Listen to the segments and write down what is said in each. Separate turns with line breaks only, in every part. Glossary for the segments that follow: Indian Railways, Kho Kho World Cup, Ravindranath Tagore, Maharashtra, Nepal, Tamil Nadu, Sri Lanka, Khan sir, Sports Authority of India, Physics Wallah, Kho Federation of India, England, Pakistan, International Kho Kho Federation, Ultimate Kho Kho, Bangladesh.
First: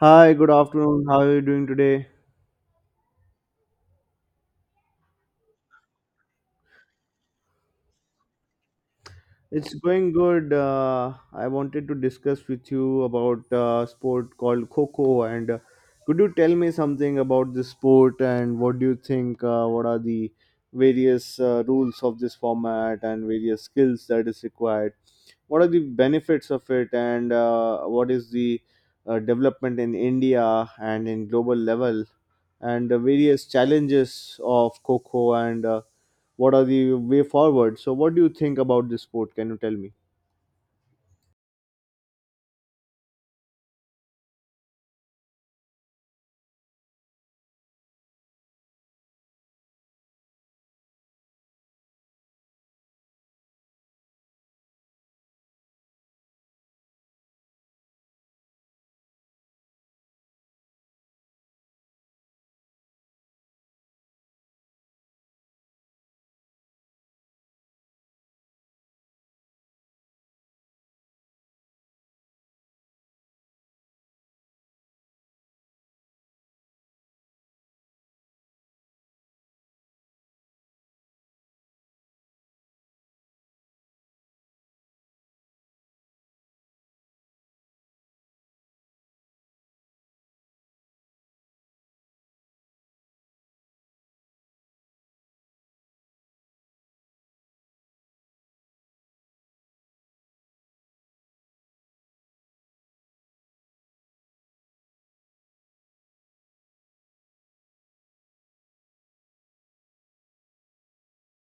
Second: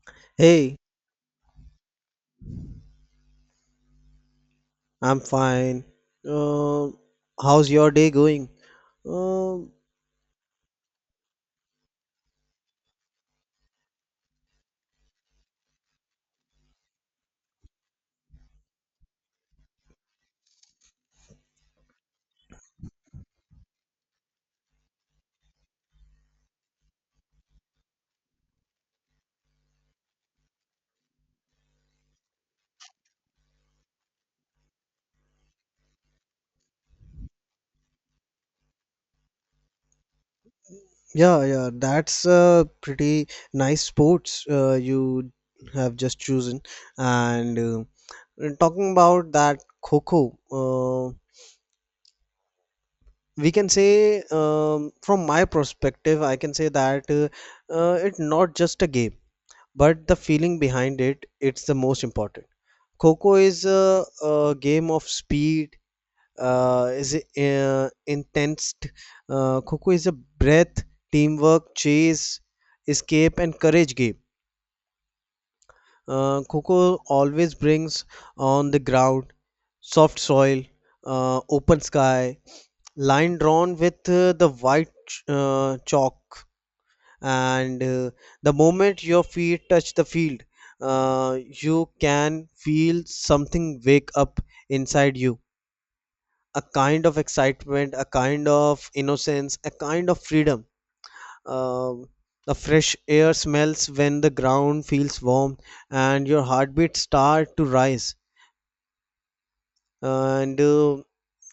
Hi, good
Hey,
afternoon. How are you doing today?
I'm fine. Um, How's your day going? Um,
It's going good. I wanted to discuss with you about sport called Coco. And could you tell me something about this sport and what do you think? What are the various rules of this format and various skills that is required? What are the benefits of it and what is the development in India and in global level and the various challenges of Coco and what are the way forward? So what do you think about this sport? Can you tell me?
yeah, yeah, that's a pretty nice sports you have just chosen. And talking about that Coco, we can say, from my perspective, I can say that it's not just a game, but the feeling behind it, it's the most important. Coco is a game of speed, is intense. Coco is a breath, teamwork, chase, escape, and courage game. Coco always brings on the ground, soft soil, open sky, line drawn with the white chalk, and the moment your feet touch the field, you can feel something wake up inside you. A kind of excitement, a kind of innocence, a kind of freedom. Um the fresh air smells when the ground feels warm and your heartbeats start to rise. And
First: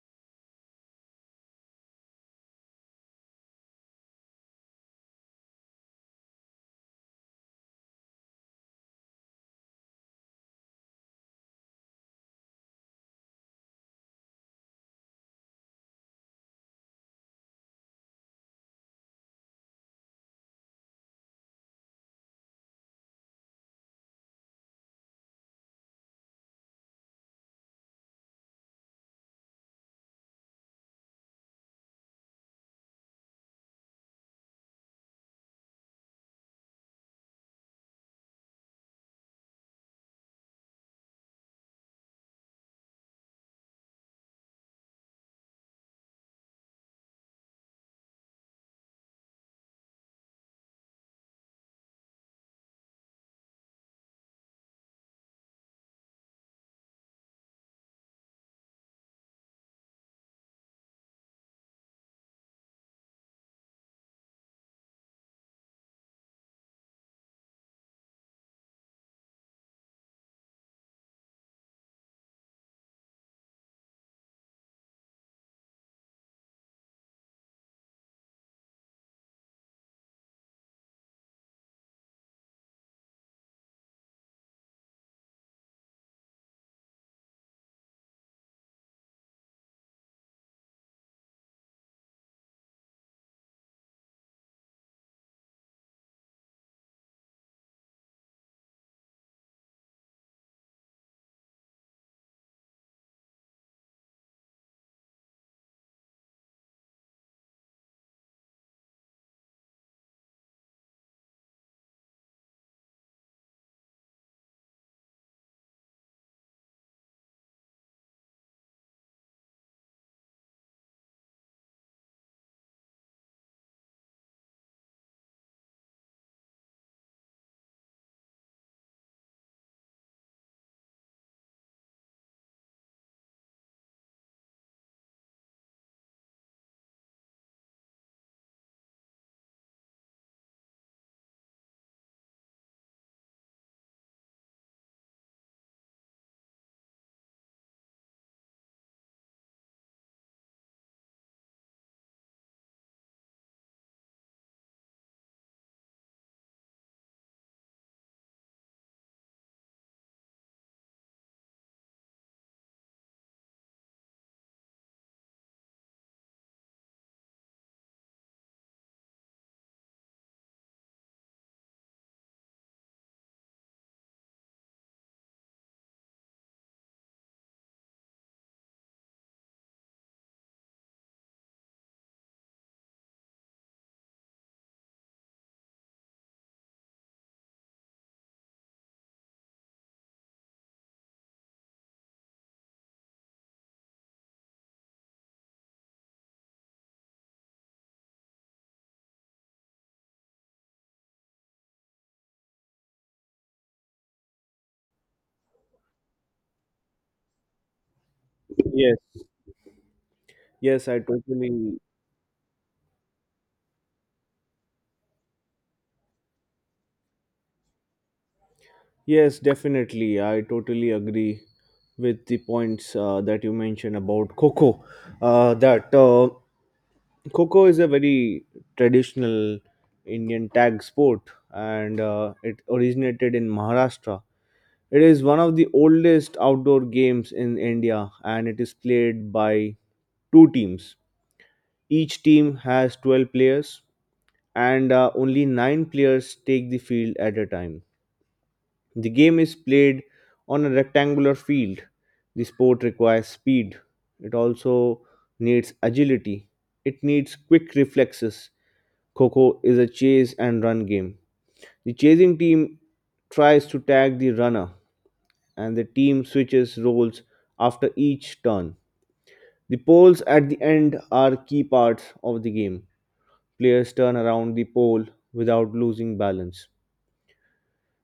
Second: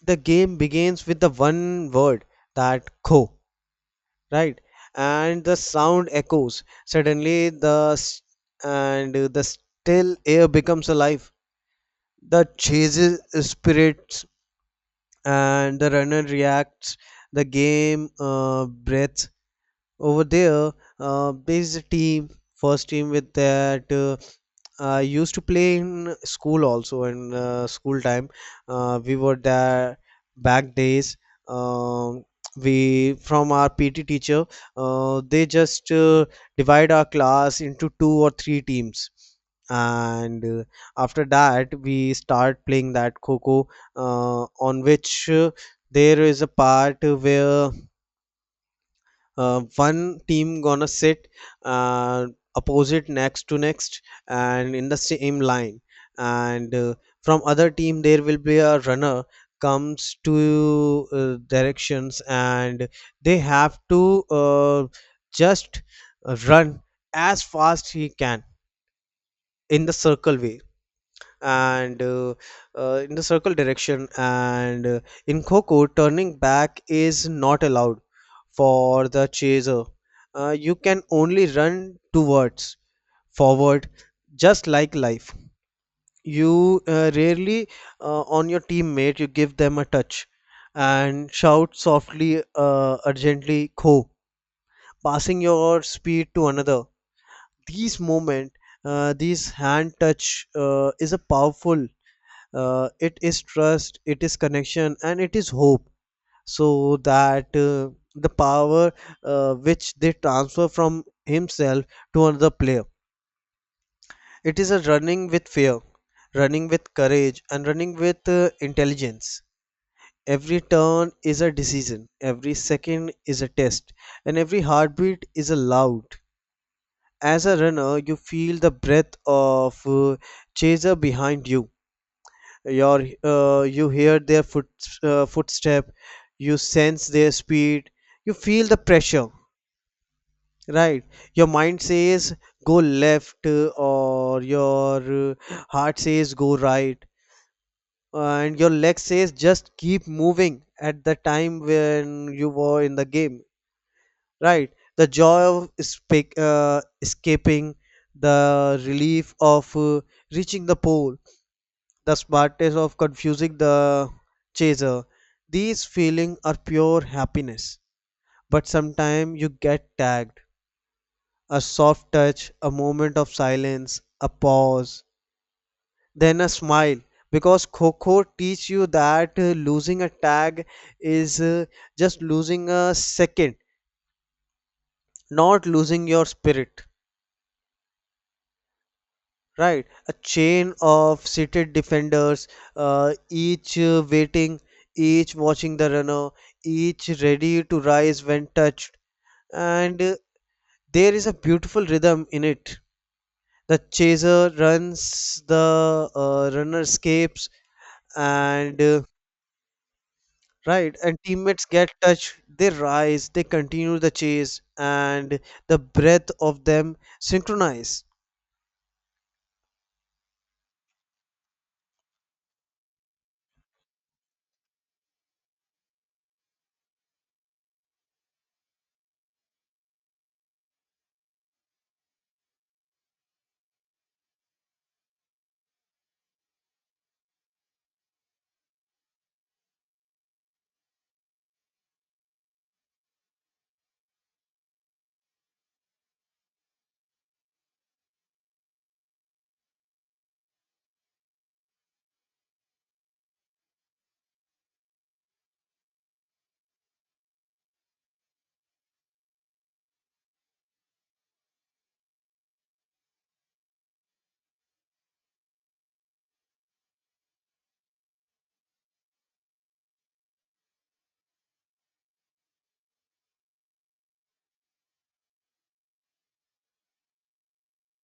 the game begins with the one word, that "ko," right? And the sound echoes. Suddenly, the s- and the still air becomes alive. The chases spirits and the runner reacts, the game breath over there. There is a team, first team with that, I used to play in school also in school time. We were there back days. um, we, from our PT teacher, they just divide our class into two or three teams, and after that we start playing that coco, on which, there is a part where one team gonna sit, uh, opposite, next to next, and in the same line. And from other team there will be a runner comes to directions, and they have to just run as fast he can in the circle way, and in the circle direction. And in Coco, turning back is not allowed for the chaser. You can only run towards forward, just like life. You rarely, on your teammate, you give them a touch and shout softly, urgently, Kho, passing your speed to another. These moment, these hand touch is a powerful, it is trust, it is connection, and it is hope. So that the power, which they transfer from himself to another player, it is a running with fear, running with courage, and running with intelligence. Every turn is a decision, every second is a test, and every heartbeat is a loud. As a runner, you feel the breath of chaser behind you. Your you hear their footstep, you sense their speed, you feel the pressure, right? Your mind says go left, or your uh, heart says go right, and your leg says just keep moving, at the time when you were in the game, right? The joy of escaping, the relief of reaching the pole, the smartest of confusing the chaser. These feelings are pure happiness. But sometimes you get tagged. A soft touch, a moment of silence, a pause, then a smile. Because Coco teach you that losing a tag is, just losing a second, not losing your spirit. Right, a chain of seated defenders, each waiting, each watching the runner, each ready to rise when touched. And there is a beautiful rhythm in it. The chaser runs, the runner escapes, and
Yes. Yes,
right,
I
and teammates
totally.
get touched. They rise, they continue the chase, and the breath of them synchronize.
Yes, definitely, I totally agree with the points that you mentioned about Coco, that Coco is a very traditional Indian tag sport, and it originated in Maharashtra. It is one of the oldest outdoor games in India, and it is played by two teams. Each team has 12 players, and only nine players take the field at a time. The game is played on a rectangular field. The sport requires speed, it also needs agility, it needs quick reflexes. Coco is a chase and run game. The chasing team tries to tag the runner, and the team switches roles after each turn. The poles at the end are key parts of the game. Players turn around the pole without losing balance.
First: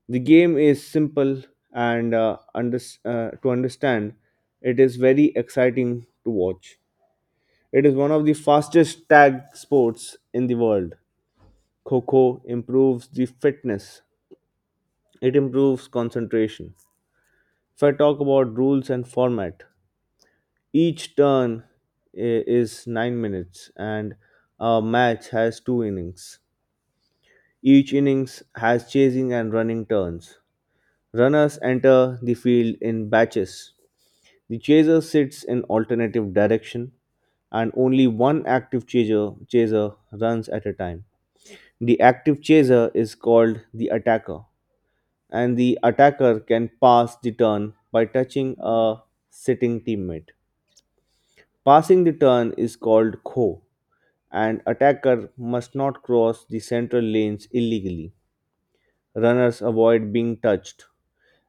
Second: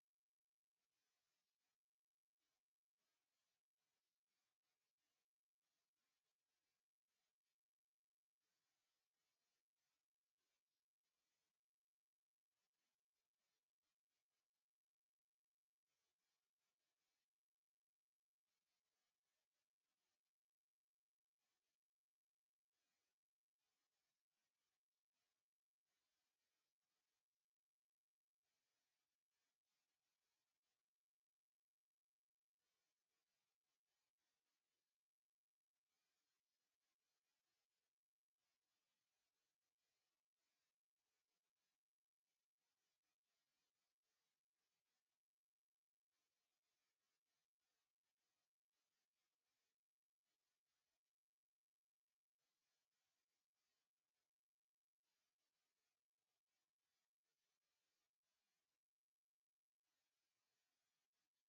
The game is simple and to understand. It is very exciting to watch. It is one of the fastest tag sports in the world. Coco improves the fitness, it improves concentration. If I talk about rules and format, each turn is 9 minutes, and a match has two innings. Each innings has chasing and running turns. Runners enter the field in batches. The chaser sits in alternative direction, and only one active chaser runs at a time. The active chaser is called the attacker, and the attacker can pass the turn by touching a sitting teammate. Passing the turn is called kho, and attacker must not cross the central lanes illegally. Runners avoid being touched,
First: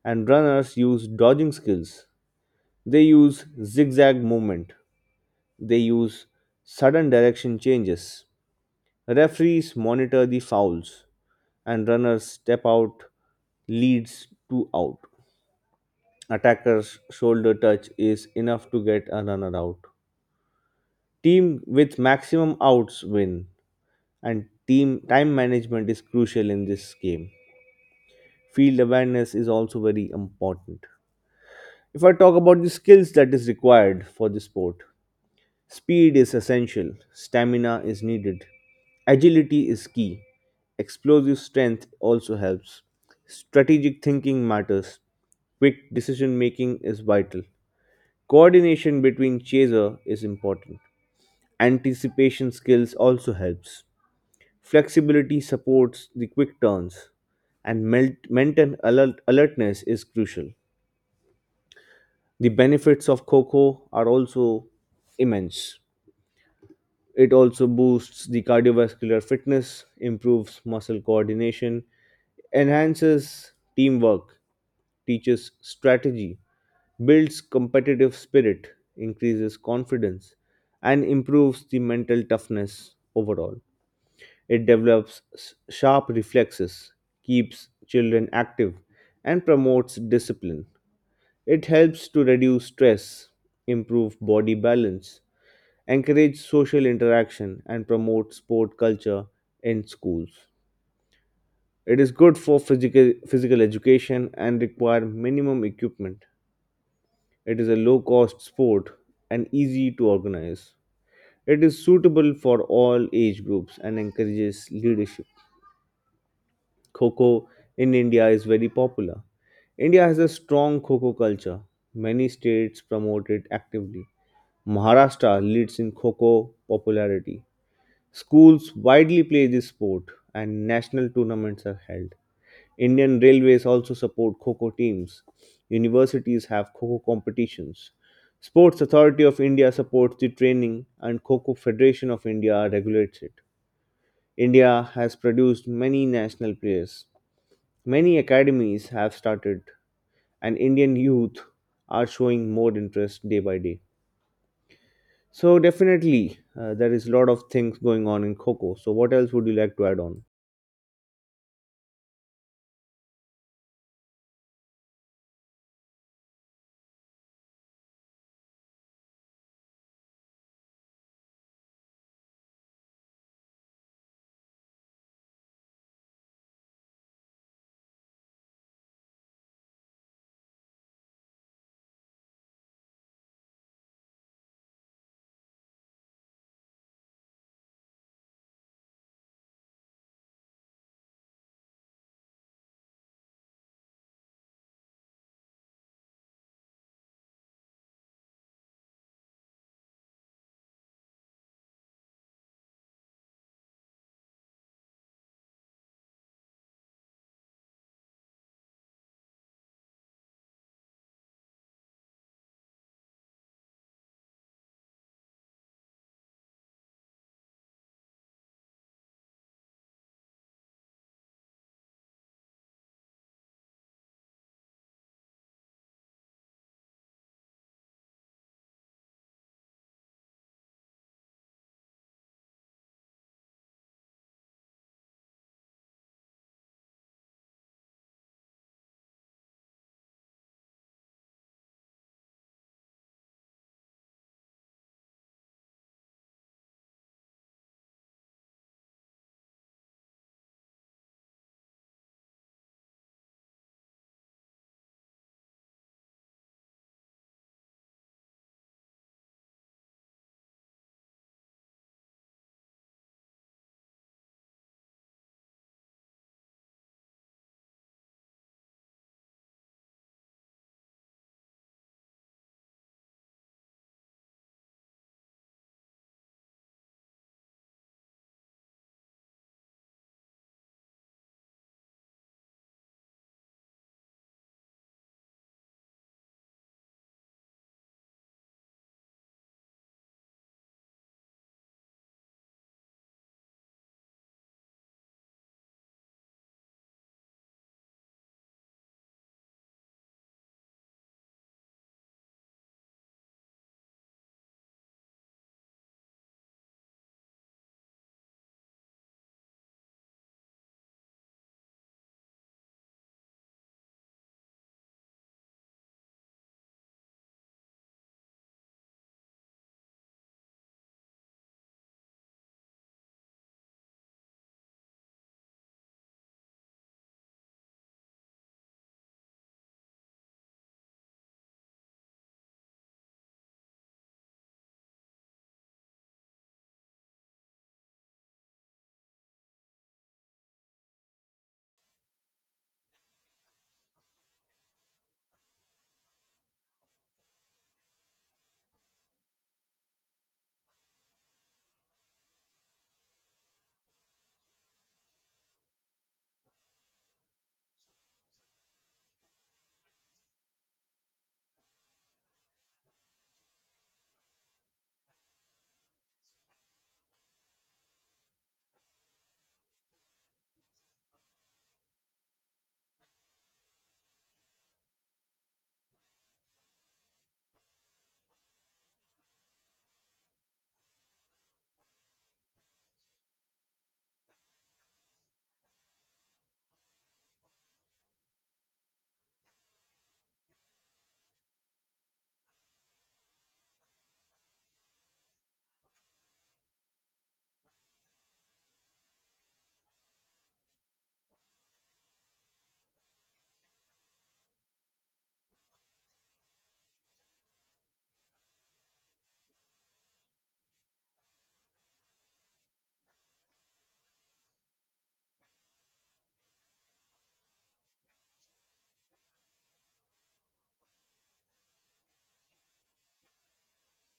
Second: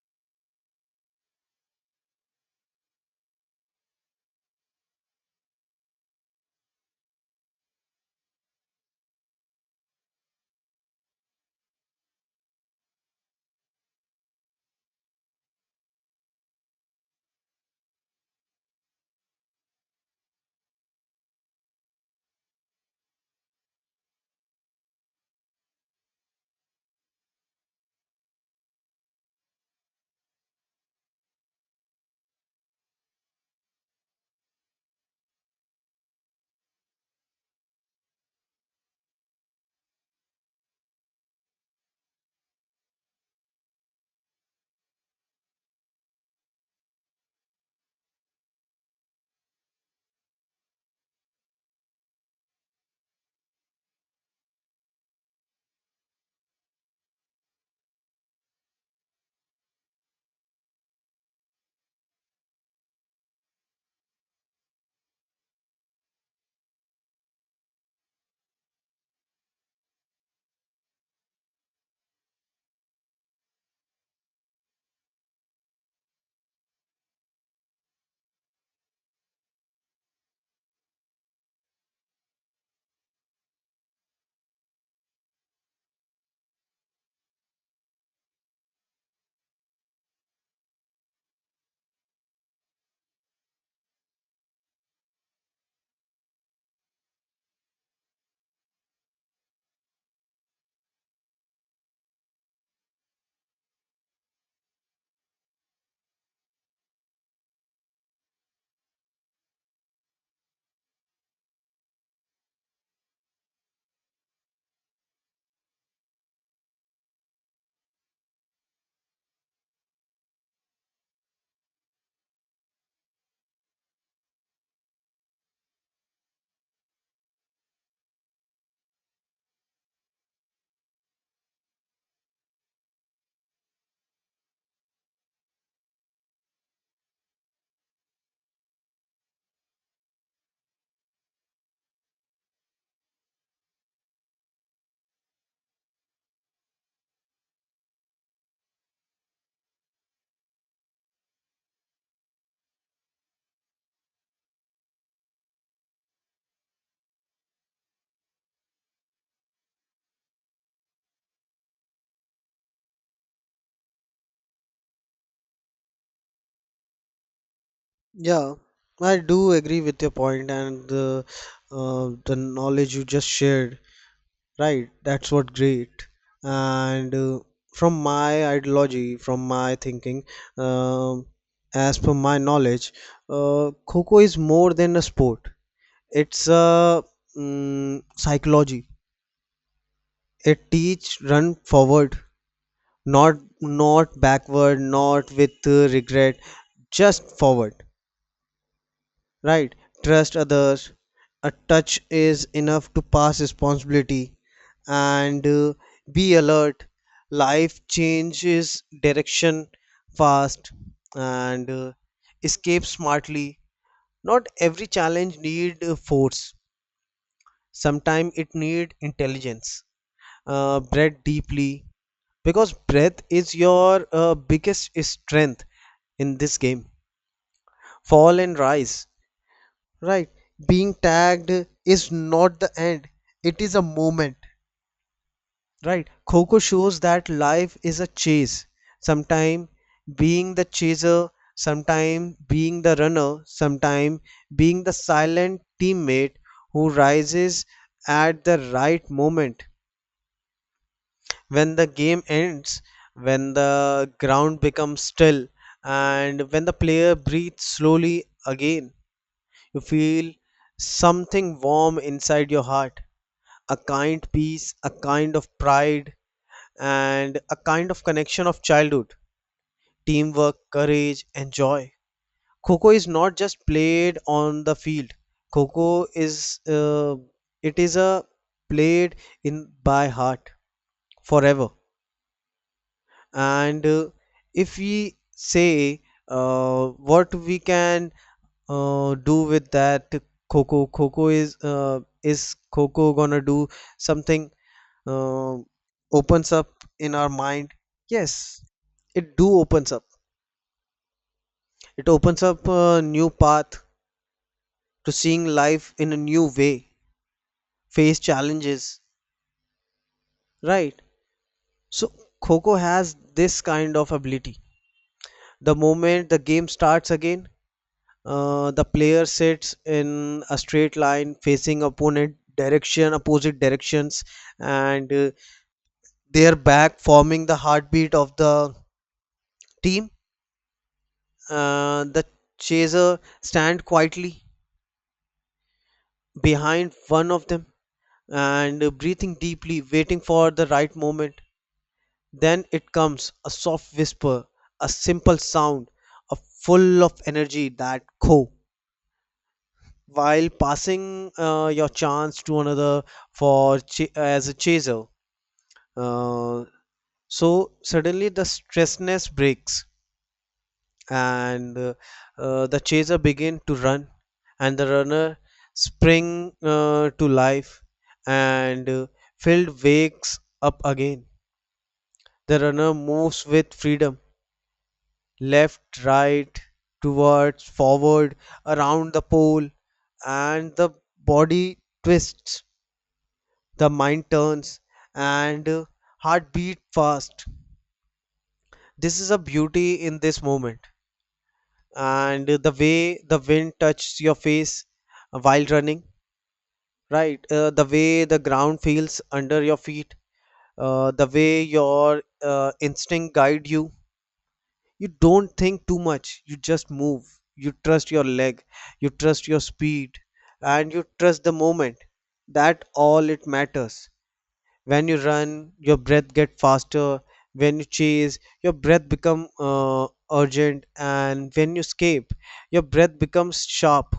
and runners use dodging skills. They use zigzag movement. They use sudden direction changes. Referees monitor the fouls, and runners step out leads to out. Attacker's shoulder touch is enough to get a runner out. Team with maximum outs win, and team time management is crucial in this game. Field awareness is also very important. If I talk about the skills that is required for the sport, speed is essential, stamina is needed, agility is key, explosive strength also helps. Strategic thinking matters, quick decision making is vital. Coordination between chaser is important. Anticipation skills also helps. Flexibility supports the quick turns, and maintain alertness is crucial. The benefits of Coco are also immense. It also boosts the cardiovascular fitness, improves muscle coordination, enhances teamwork, teaches strategy, builds competitive spirit, increases confidence, and improves the mental toughness overall. It develops sharp reflexes, keeps children active, and promotes discipline. It helps to reduce stress, improve body balance, encourage social interaction, and promote sport culture in schools. It is good for physical education and require minimum equipment. It is a low cost sport and easy to organize. It is suitable for all age groups and encourages leadership. Kho in India is very popular. India has a strong Kho culture. Many states promote it actively. Maharashtra leads in Kho popularity. Schools widely play this sport, and national tournaments are held. Indian Railways also support Kho teams. Universities have Kho competitions. Sports Authority of India supports the training, and Kho Federation of India regulates it. India has produced many national players. Many academies have started, and Indian youth are showing more interest day by day. So definitely there is a lot of things going on in Kho. So what else would you like to add on?
Yeah, I do agree with your point and the knowledge you just shared. Right, that's what great. And from my ideology, from my thinking, um, as per my knowledge, Coco is more than a sport. It's a psychology. It teach run forward, not not backward, not with regret, just forward, right. Trust others, a touch is enough to pass responsibility, and be alert, life changes direction fast. And escape smartly, not every challenge need force, sometimes it need intelligence. Breathe deeply, because breath is your biggest strength in this game. Fall and rise, right? Being tagged is not the end, it is a moment. Right, coco shows that life is a chase, sometime being the chaser, sometime being the runner, sometime being the silent teammate who rises at the right moment. When the game ends, when the ground becomes still, and when the player breathes slowly again, you feel something warm inside your heart, a kind peace, a kind of pride, and a kind of connection of childhood, teamwork, courage, and joy. Coco is not just played on the field. Coco is, it is a played in by heart forever. And if we say what we can do with that Coco? Coco is, is Coco gonna do something? Uh, Opens up in our mind. Yes, it do opens up. It opens up a new path to seeing life in a new way, face challenges. Right. So Coco has this kind of ability. The moment the game starts again, the player sits in a straight line facing opponent direction, opposite directions, and their back forming the heartbeat of the team. The chaser stand quietly behind one of them, and breathing deeply, waiting for the right moment. Then it comes a soft whisper, a simple sound, a full of energy, that co. While passing your chance to another, as a chaser, uh, so suddenly the stressness breaks, and the chaser begin to run, and the runner spring to life, and field wakes up again. The runner moves with freedom, left, right, towards forward, around the pole, and the body twists, the mind turns, and heart beat fast. This is a beauty in this moment, and the way the wind touches your face while running, right. The way the ground feels under your feet, the way your instinct guide you, you don't think too much, you just move. You trust your leg, you trust your speed, and you trust the moment, that all it matters. When you run your breath get faster, when you chase your breath become urgent, and when you escape your breath becomes sharp,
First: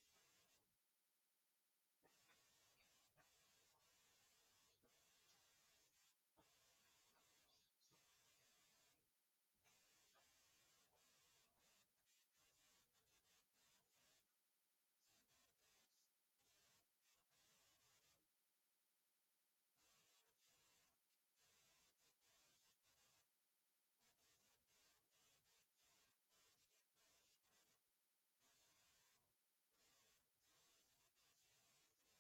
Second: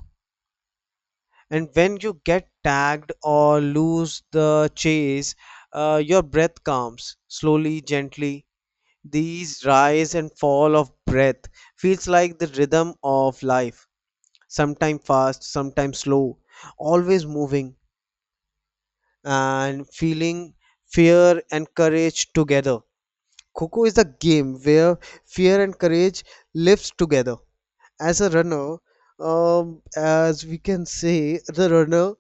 and when you get tagged or lose the chase, your breath calms slowly, gently. These rise and fall of breath feels like the rhythm of life. Sometimes fast, sometimes slow, always moving, and feeling fear and courage together. Coco is the game where fear and courage lives together. As a runner, as we can say, the runner,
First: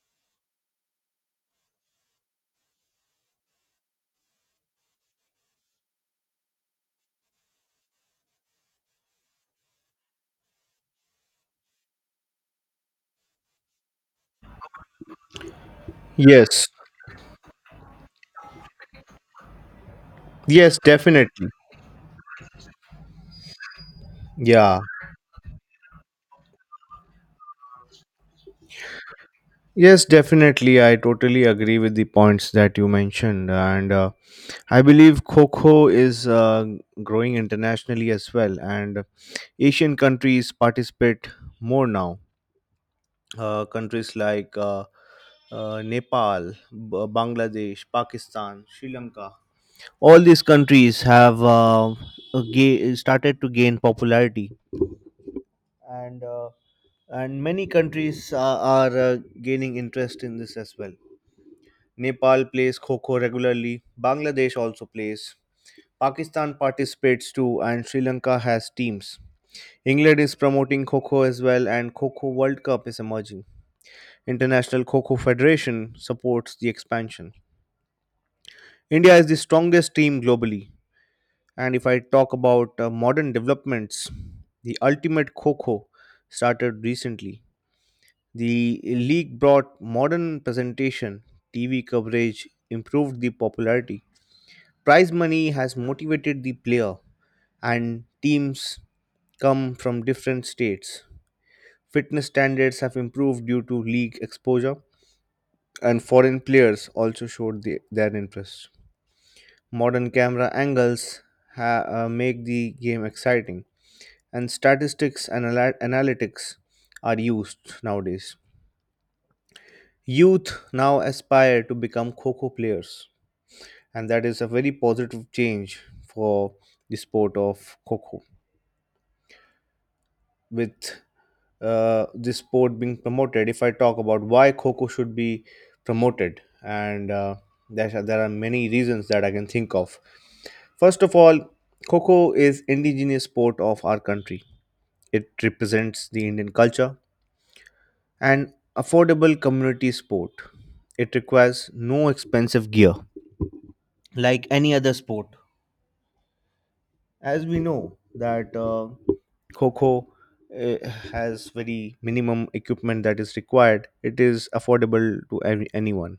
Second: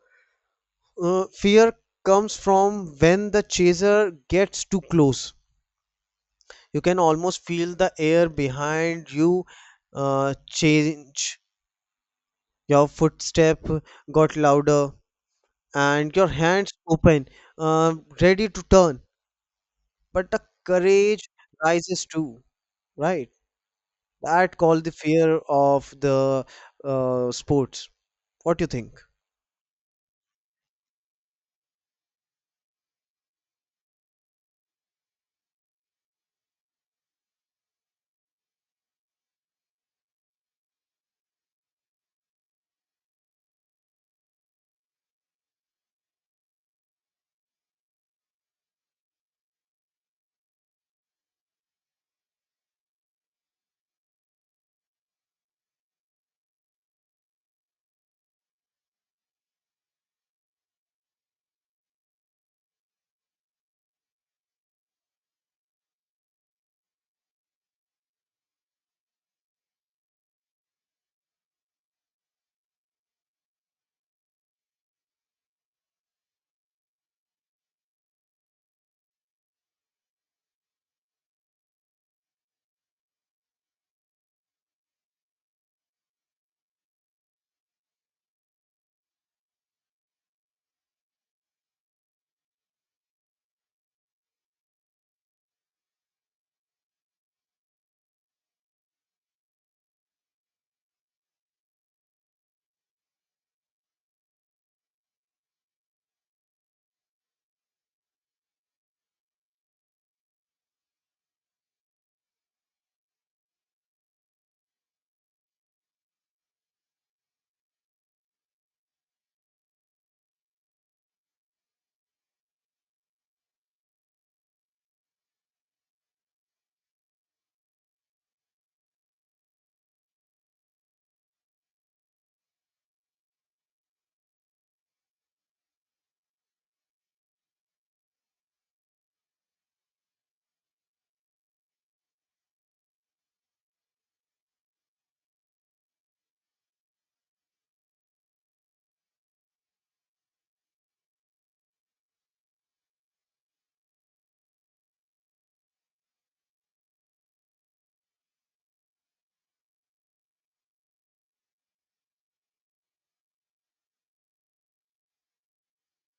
fear comes from when the chaser gets too close. You can almost feel the air behind you change. Your footstep got louder, and your
Yes,
hands open, ready to turn. But the
yes,
courage
definitely.
rises too, right? That
Yeah,
called the fear of the sports. What do you think?
yes, definitely, I totally agree with the points that you mentioned, and I believe Coco is growing internationally as well, and Asian countries participate more now. Countries like Nepal, Bangladesh, Pakistan, Sri Lanka. All these countries have started to gain popularity, and and many countries are gaining interest in this as well. Nepal plays Kho Kho regularly. Bangladesh also plays. Pakistan participates too, and Sri Lanka has teams. England is promoting Kho Kho as well, and Kho Kho World Cup is emerging. International Kho Kho Federation supports the expansion. India is the strongest team globally, and if I talk about modern developments, the Ultimate Kho Kho started recently. The league brought modern presentation, TV coverage, improved the popularity. Prize money has motivated the player, and teams come from different states. Fitness standards have improved due to league exposure, and foreign players also showed their interest. Modern camera angles make the game exciting, and statistics and analytics are used nowadays. Youth now aspire to become Kho players, and that is a very positive change for the sport of Kho. With this sport being promoted, if I talk about why Kho should be promoted, and there are many reasons that I can think of. First of all, Kho is indigenous sport of our country. It represents the Indian culture and affordable community sport. It requires no expensive gear like any other sport, as we know that Kho uh, has very minimum equipment that is required. It is affordable to anyone.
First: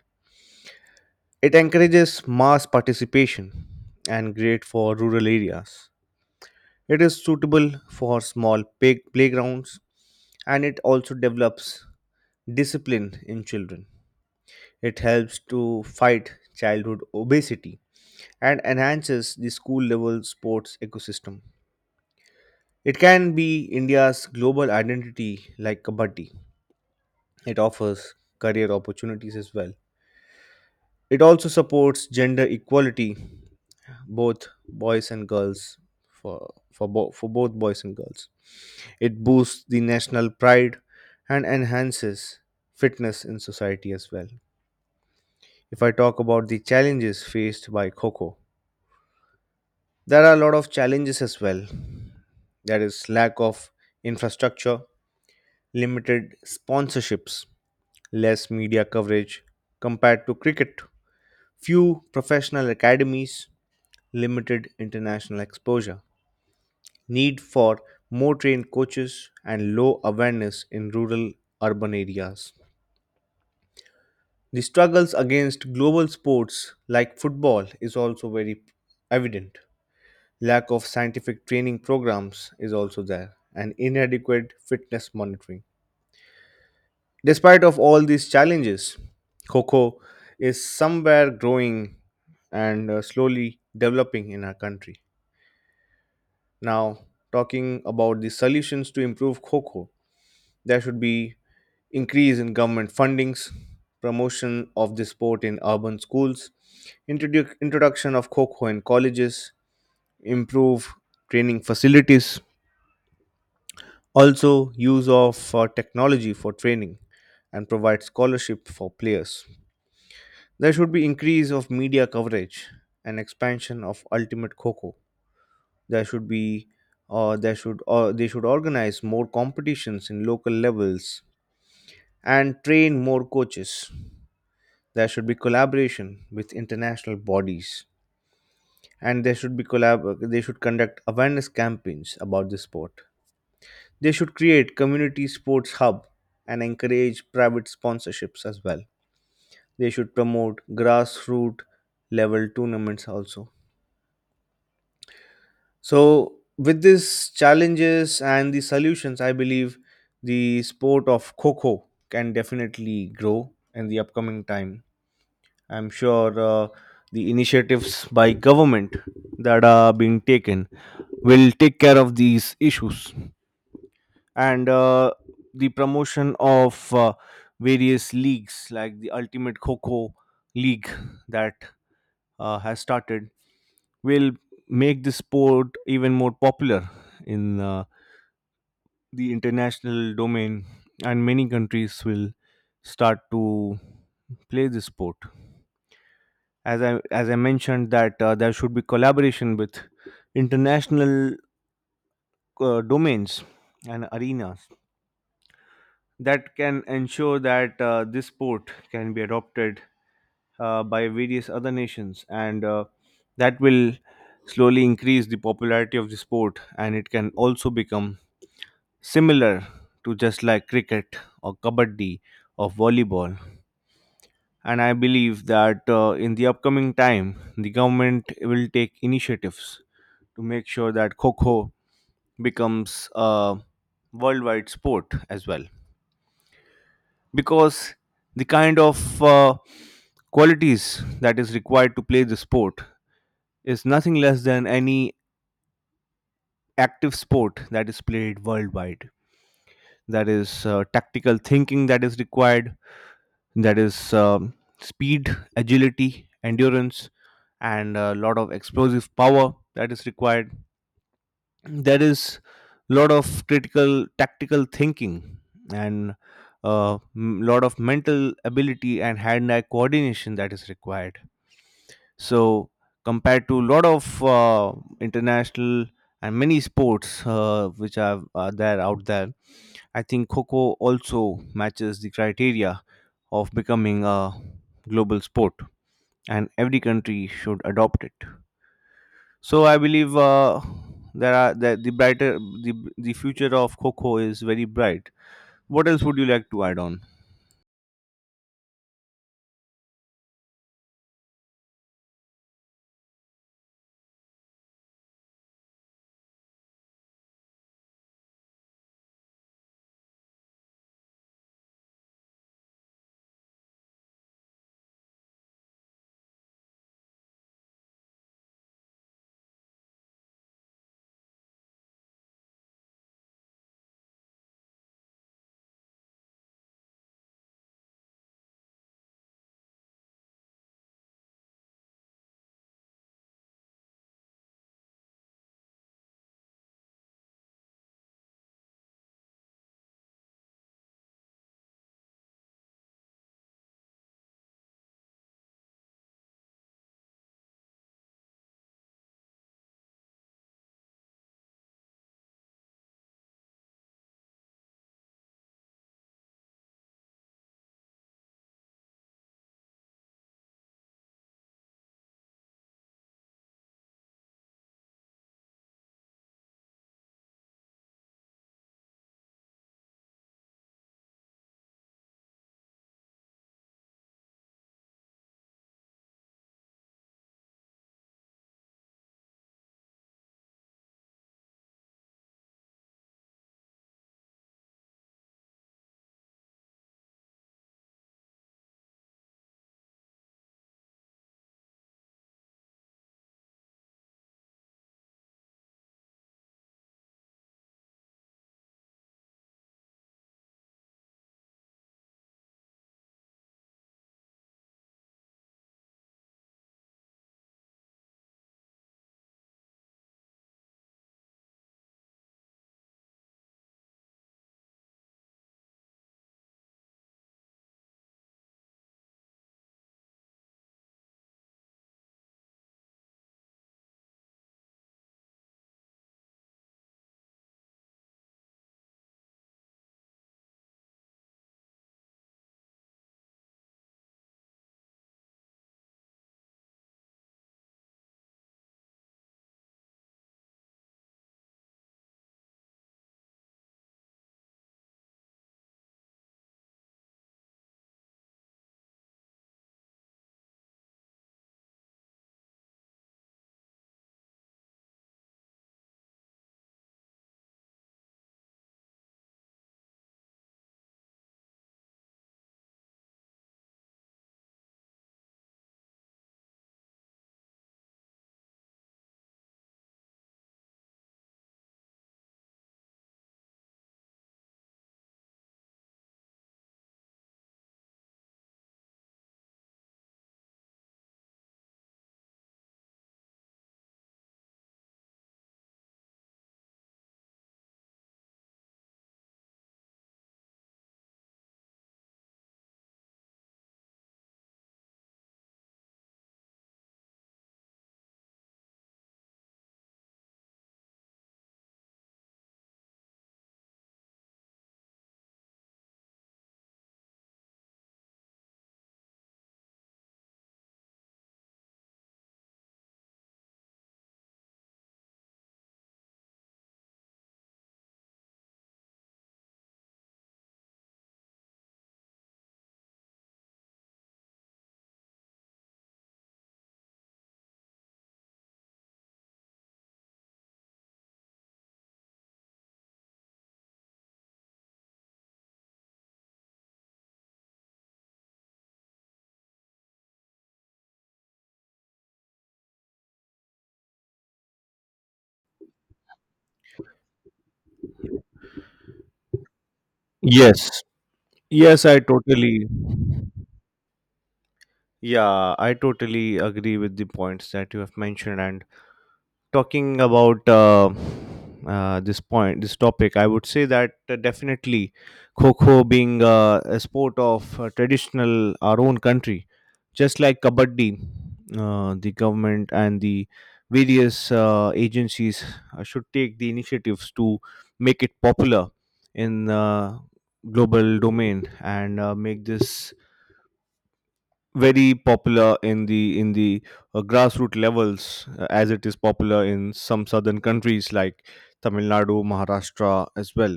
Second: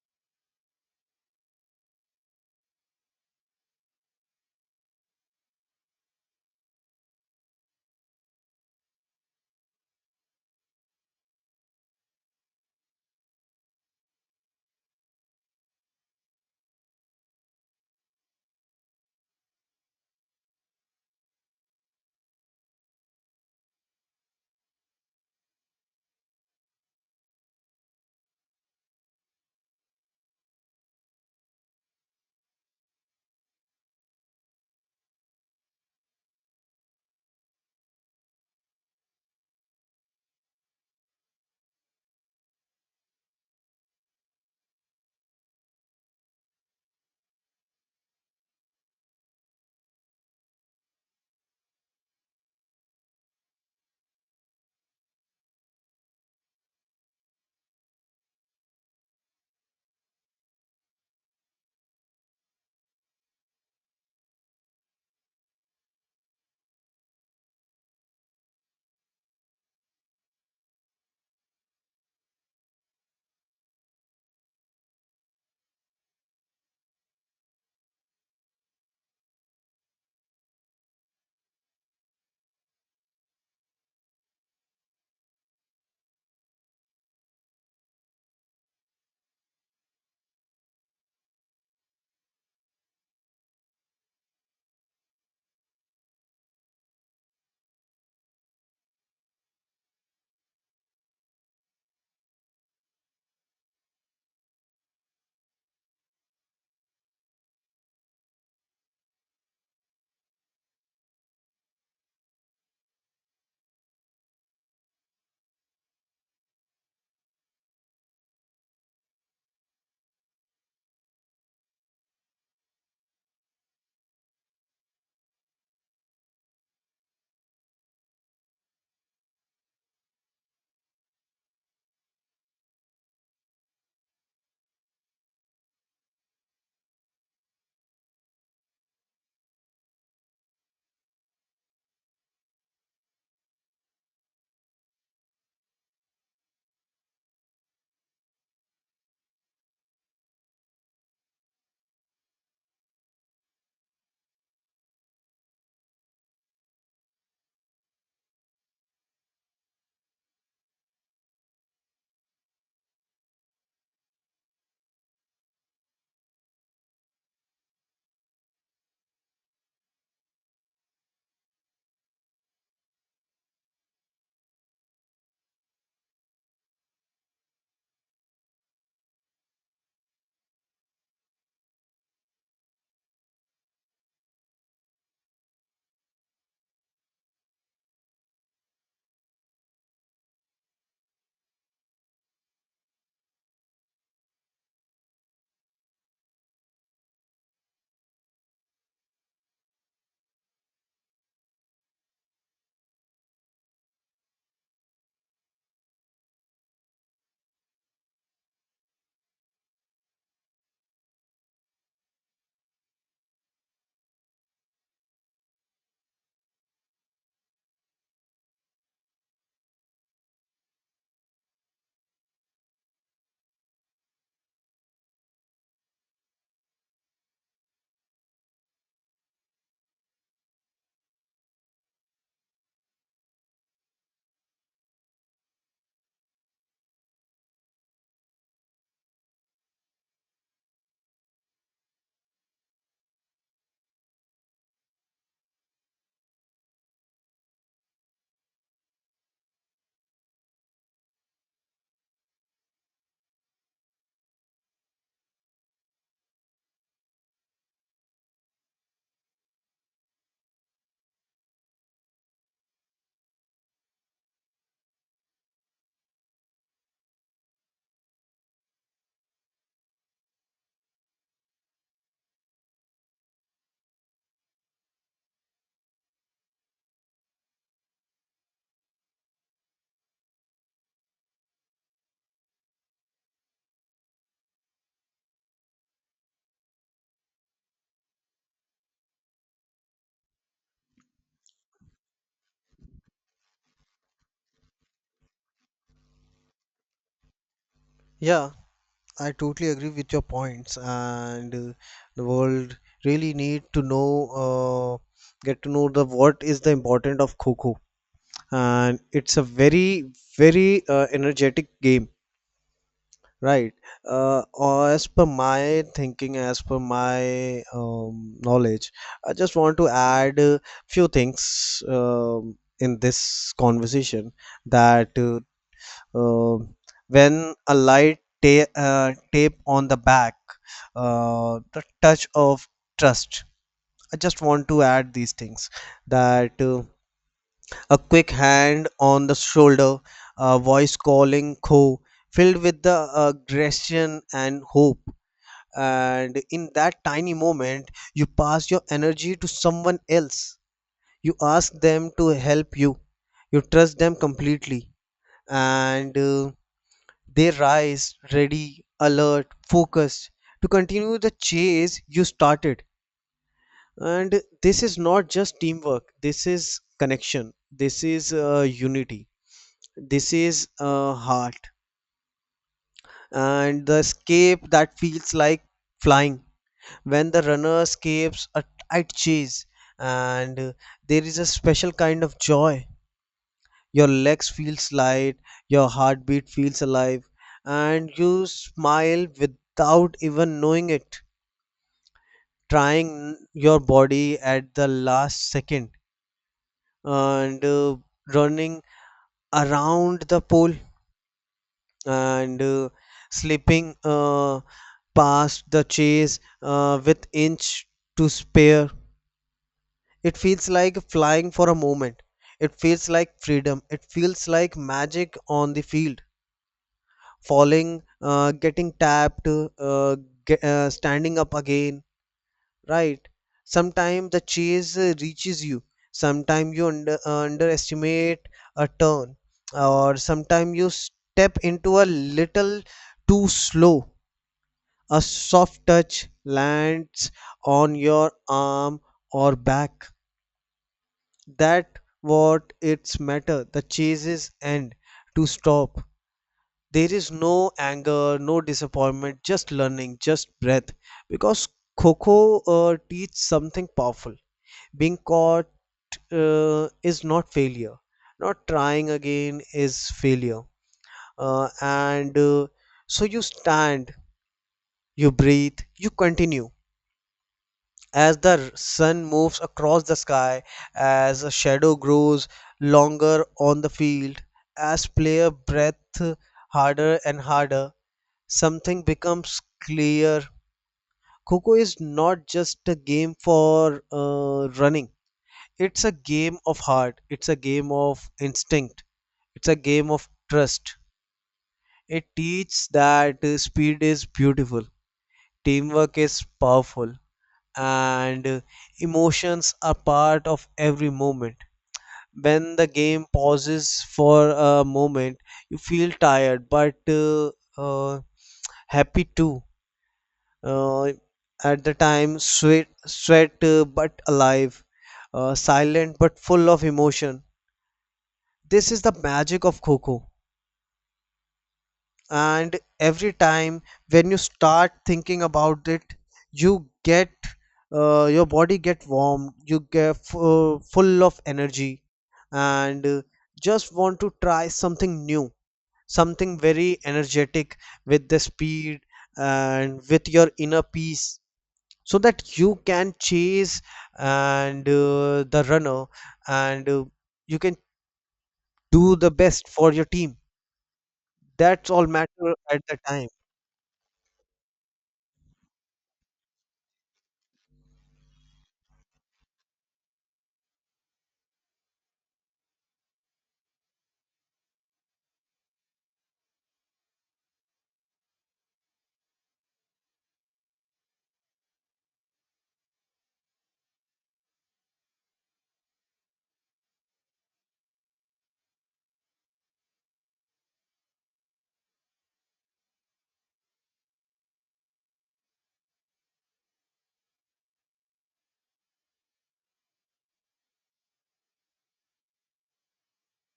It encourages mass participation and great for rural areas. It is suitable for small playgrounds, and it also develops discipline in children. It helps to fight childhood obesity and enhances the school level sports ecosystem. It can be India's global identity like Kabaddi. It offers career opportunities as well. It also supports gender equality, both boys and girls, for both boys and girls. It boosts the national pride and enhances fitness in society as well. If I talk about the challenges faced by Coco, there are a lot of challenges as well. There is lack of infrastructure, limited sponsorships, less media coverage compared to cricket, few professional academies, limited international exposure, need for more trained coaches, and low awareness in rural urban areas. The struggles against global sports like football is also very evident. Lack of scientific training programs is also there, and inadequate fitness monitoring. Despite of all these challenges, cocoa is somewhere growing and slowly developing in our country. Now, talking about the solutions to improve cocoa, there should be increase in government fundings, promotion of the sport in urban schools, introduction of cocoa in colleges, improve training facilities, also use of technology for training, and provide scholarship for players. There should be increase of media coverage and expansion of Ultimate Coco. There should be there should They should organize more competitions in local levels and train more coaches. There should be collaboration with international bodies, and there should be collab- they should conduct awareness campaigns about the sport. They should create community sports hub and encourage private sponsorships as well. They should promote grassroots level tournaments also. So, with these challenges and the solutions, I believe the sport of Coco can definitely grow in the upcoming time. I'm sure the initiatives by government that are being taken will take care of these issues, and the promotion of various leagues like the ultimate coco league that has started will make the sport even more popular in the international domain, and many countries will start to play this sport. As I as I mentioned that there should be collaboration with international domains and arenas that can ensure that this sport can be adopted by various other nations, and that will slowly increase the popularity of the sport, and it can also become similar to just like cricket or kabaddi or volleyball. And I believe that in the upcoming time, the government will take initiatives to make sure that Kho becomes a worldwide sport as well. Because the kind of qualities that is required to play the sport is nothing less than any active sport that is played worldwide. That is tactical thinking that is required, that is speed, agility, endurance, and a lot of explosive power that is required. There is a lot of critical tactical thinking and a lot of mental ability and hand-eye coordination that is required. So compared to a lot of international and many sports which are there out there, I think Coco also matches the criteria of becoming a global sport, and every country should adopt it. So I believe there are that the brighter the future of Coco is very bright. What else would you like to add on?
Yeah, I totally agree with your points, and the world really need to know, get to know the what is the importance of Kho Kho, and it's a very energetic game. Right. Or as per my thinking, as per my knowledge, I just want to add a few things in this conversation, that uh, when a light tape on the back, the touch of trust. I just want to add these things that, a quick hand on the shoulder, a voice calling Kho, filled with the aggression and hope. And in that tiny moment, you pass your energy to someone else. You ask them to help you. You trust them completely. And they rise, ready, alert, focused to continue the chase you started. And this is not just teamwork, this is connection, this is unity. This is heart. And the escape that feels like flying, when the runner escapes a tight chase, and there is a special kind of joy, your legs feels light, your heartbeat feels alive, and you smile without even knowing it, trying your body at the last second, and running around the pole, and slipping past the chase with inch to spare. It feels like flying for a moment. It feels like freedom. It feels like magic on the field. Falling, getting tapped, standing up again. Right. Sometimes the chase reaches you. Sometimes you underestimate a turn, or sometimes you step into a little too slow. A soft touch lands on your arm or back. That what it's matter. The chases end to stop. There is no anger, no disappointment, just learning, just breath. Because Coco teach something powerful. Being caught is not failure. Not trying again is failure. And so you stand, you breathe, you continue. As the sun moves across the sky, as a shadow grows longer on the field, as player breathe harder and harder, something becomes clear. Coco is not just a game for running, it's a game of heart, it's a game of instinct, it's a game of trust. It teaches that speed is beautiful, teamwork is powerful, and emotions are part of every moment. When the game pauses for a moment, you feel tired but uh, happy too. Uh, at the time, sweat but alive, silent but full of emotion. This is the magic of Coco. And every time when you start thinking about it, you get, your body get warm, you get full of energy, and just want to try something new, something very energetic, with the speed and with your inner peace, so that you can chase, and the runner, and you can do the best for your team,
Yes, yes,
that's
I
all matter
totally.
at the time.
Yeah, I totally agree with the points that you have mentioned, and talking about this topic, I would say that definitely Kho being a sport of traditional our own country, just like Kabaddi, the government and the various agencies should take the initiatives to make it popular in global domain, and make this very popular in the grassroots levels, as it is popular in some southern countries like Tamil Nadu, Maharashtra as well.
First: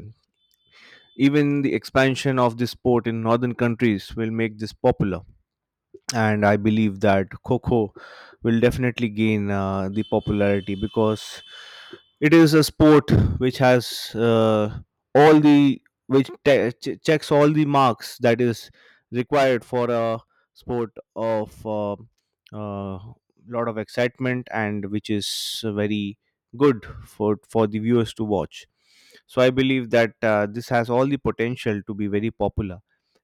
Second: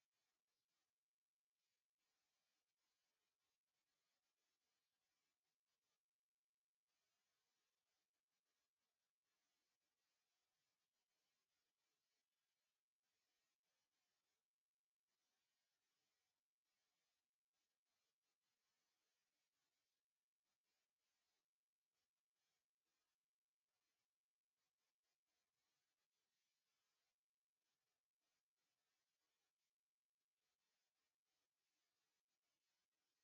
Even the expansion of this sport in northern countries will make this popular, and I believe that Coco will definitely gain the popularity because it is a sport which has all the which checks all the marks that is required for a sport of a uh, uh, lot of excitement and which is very good for the viewers to watch. So I believe that this has all the potential to be very popular,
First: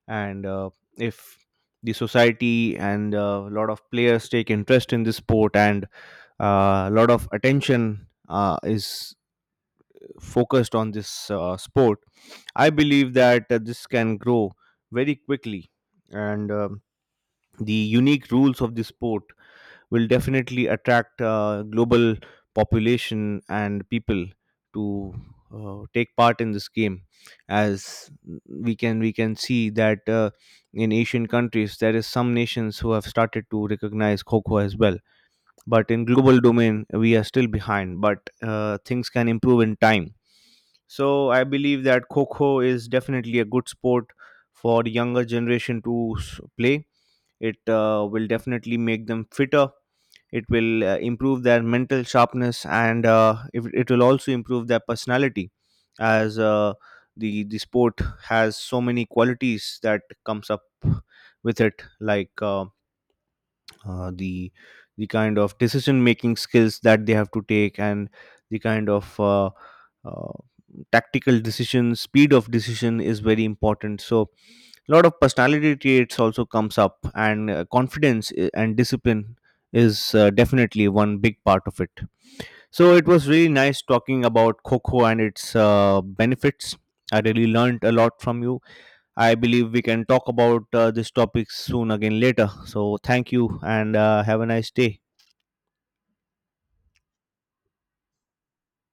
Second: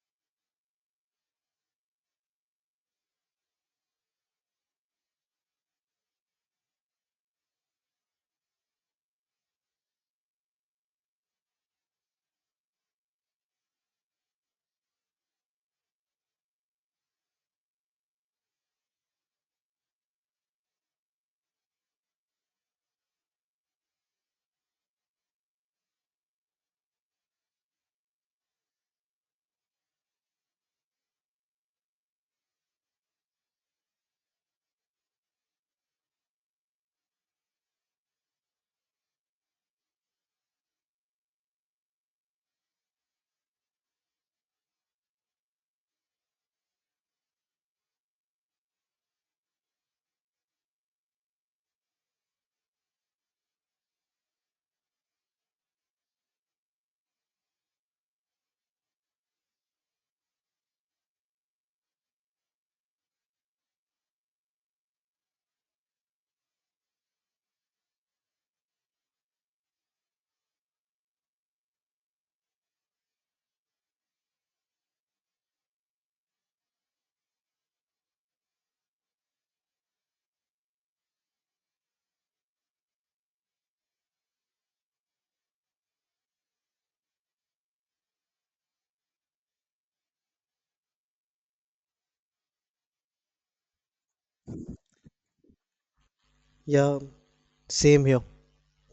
and if the society and a lot of players take interest in this sport, and a lot of attention is focused on this sport, I believe that this can grow very quickly, and the unique rules of the sport will definitely attract global population and people to take part in this game. As we can see that in Asian countries there is some nations who have started to recognize Kho as well, but in global domain we are still behind, but things can improve in time. So I believe that Kho is definitely a good sport for the younger generation to play. It will definitely make them fitter. It will improve their mental sharpness, and if, it will also improve their personality, as the sport has so many qualities that comes up with it, like uh, the the kind of decision making skills that they have to take, and the kind of uh, tactical decision, speed of decision is very important. So a lot of personality traits also comes up, and confidence and discipline is definitely one big part of it. So it was really nice talking about Coco and its benefits. I really learned a lot from you. I believe we can talk about this topic soon again later. So thank you, and have a nice day.
Yeah, same here.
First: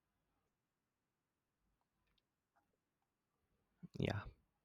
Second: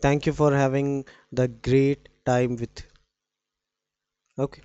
Thank you for having the great time with.
Yeah.
Okay.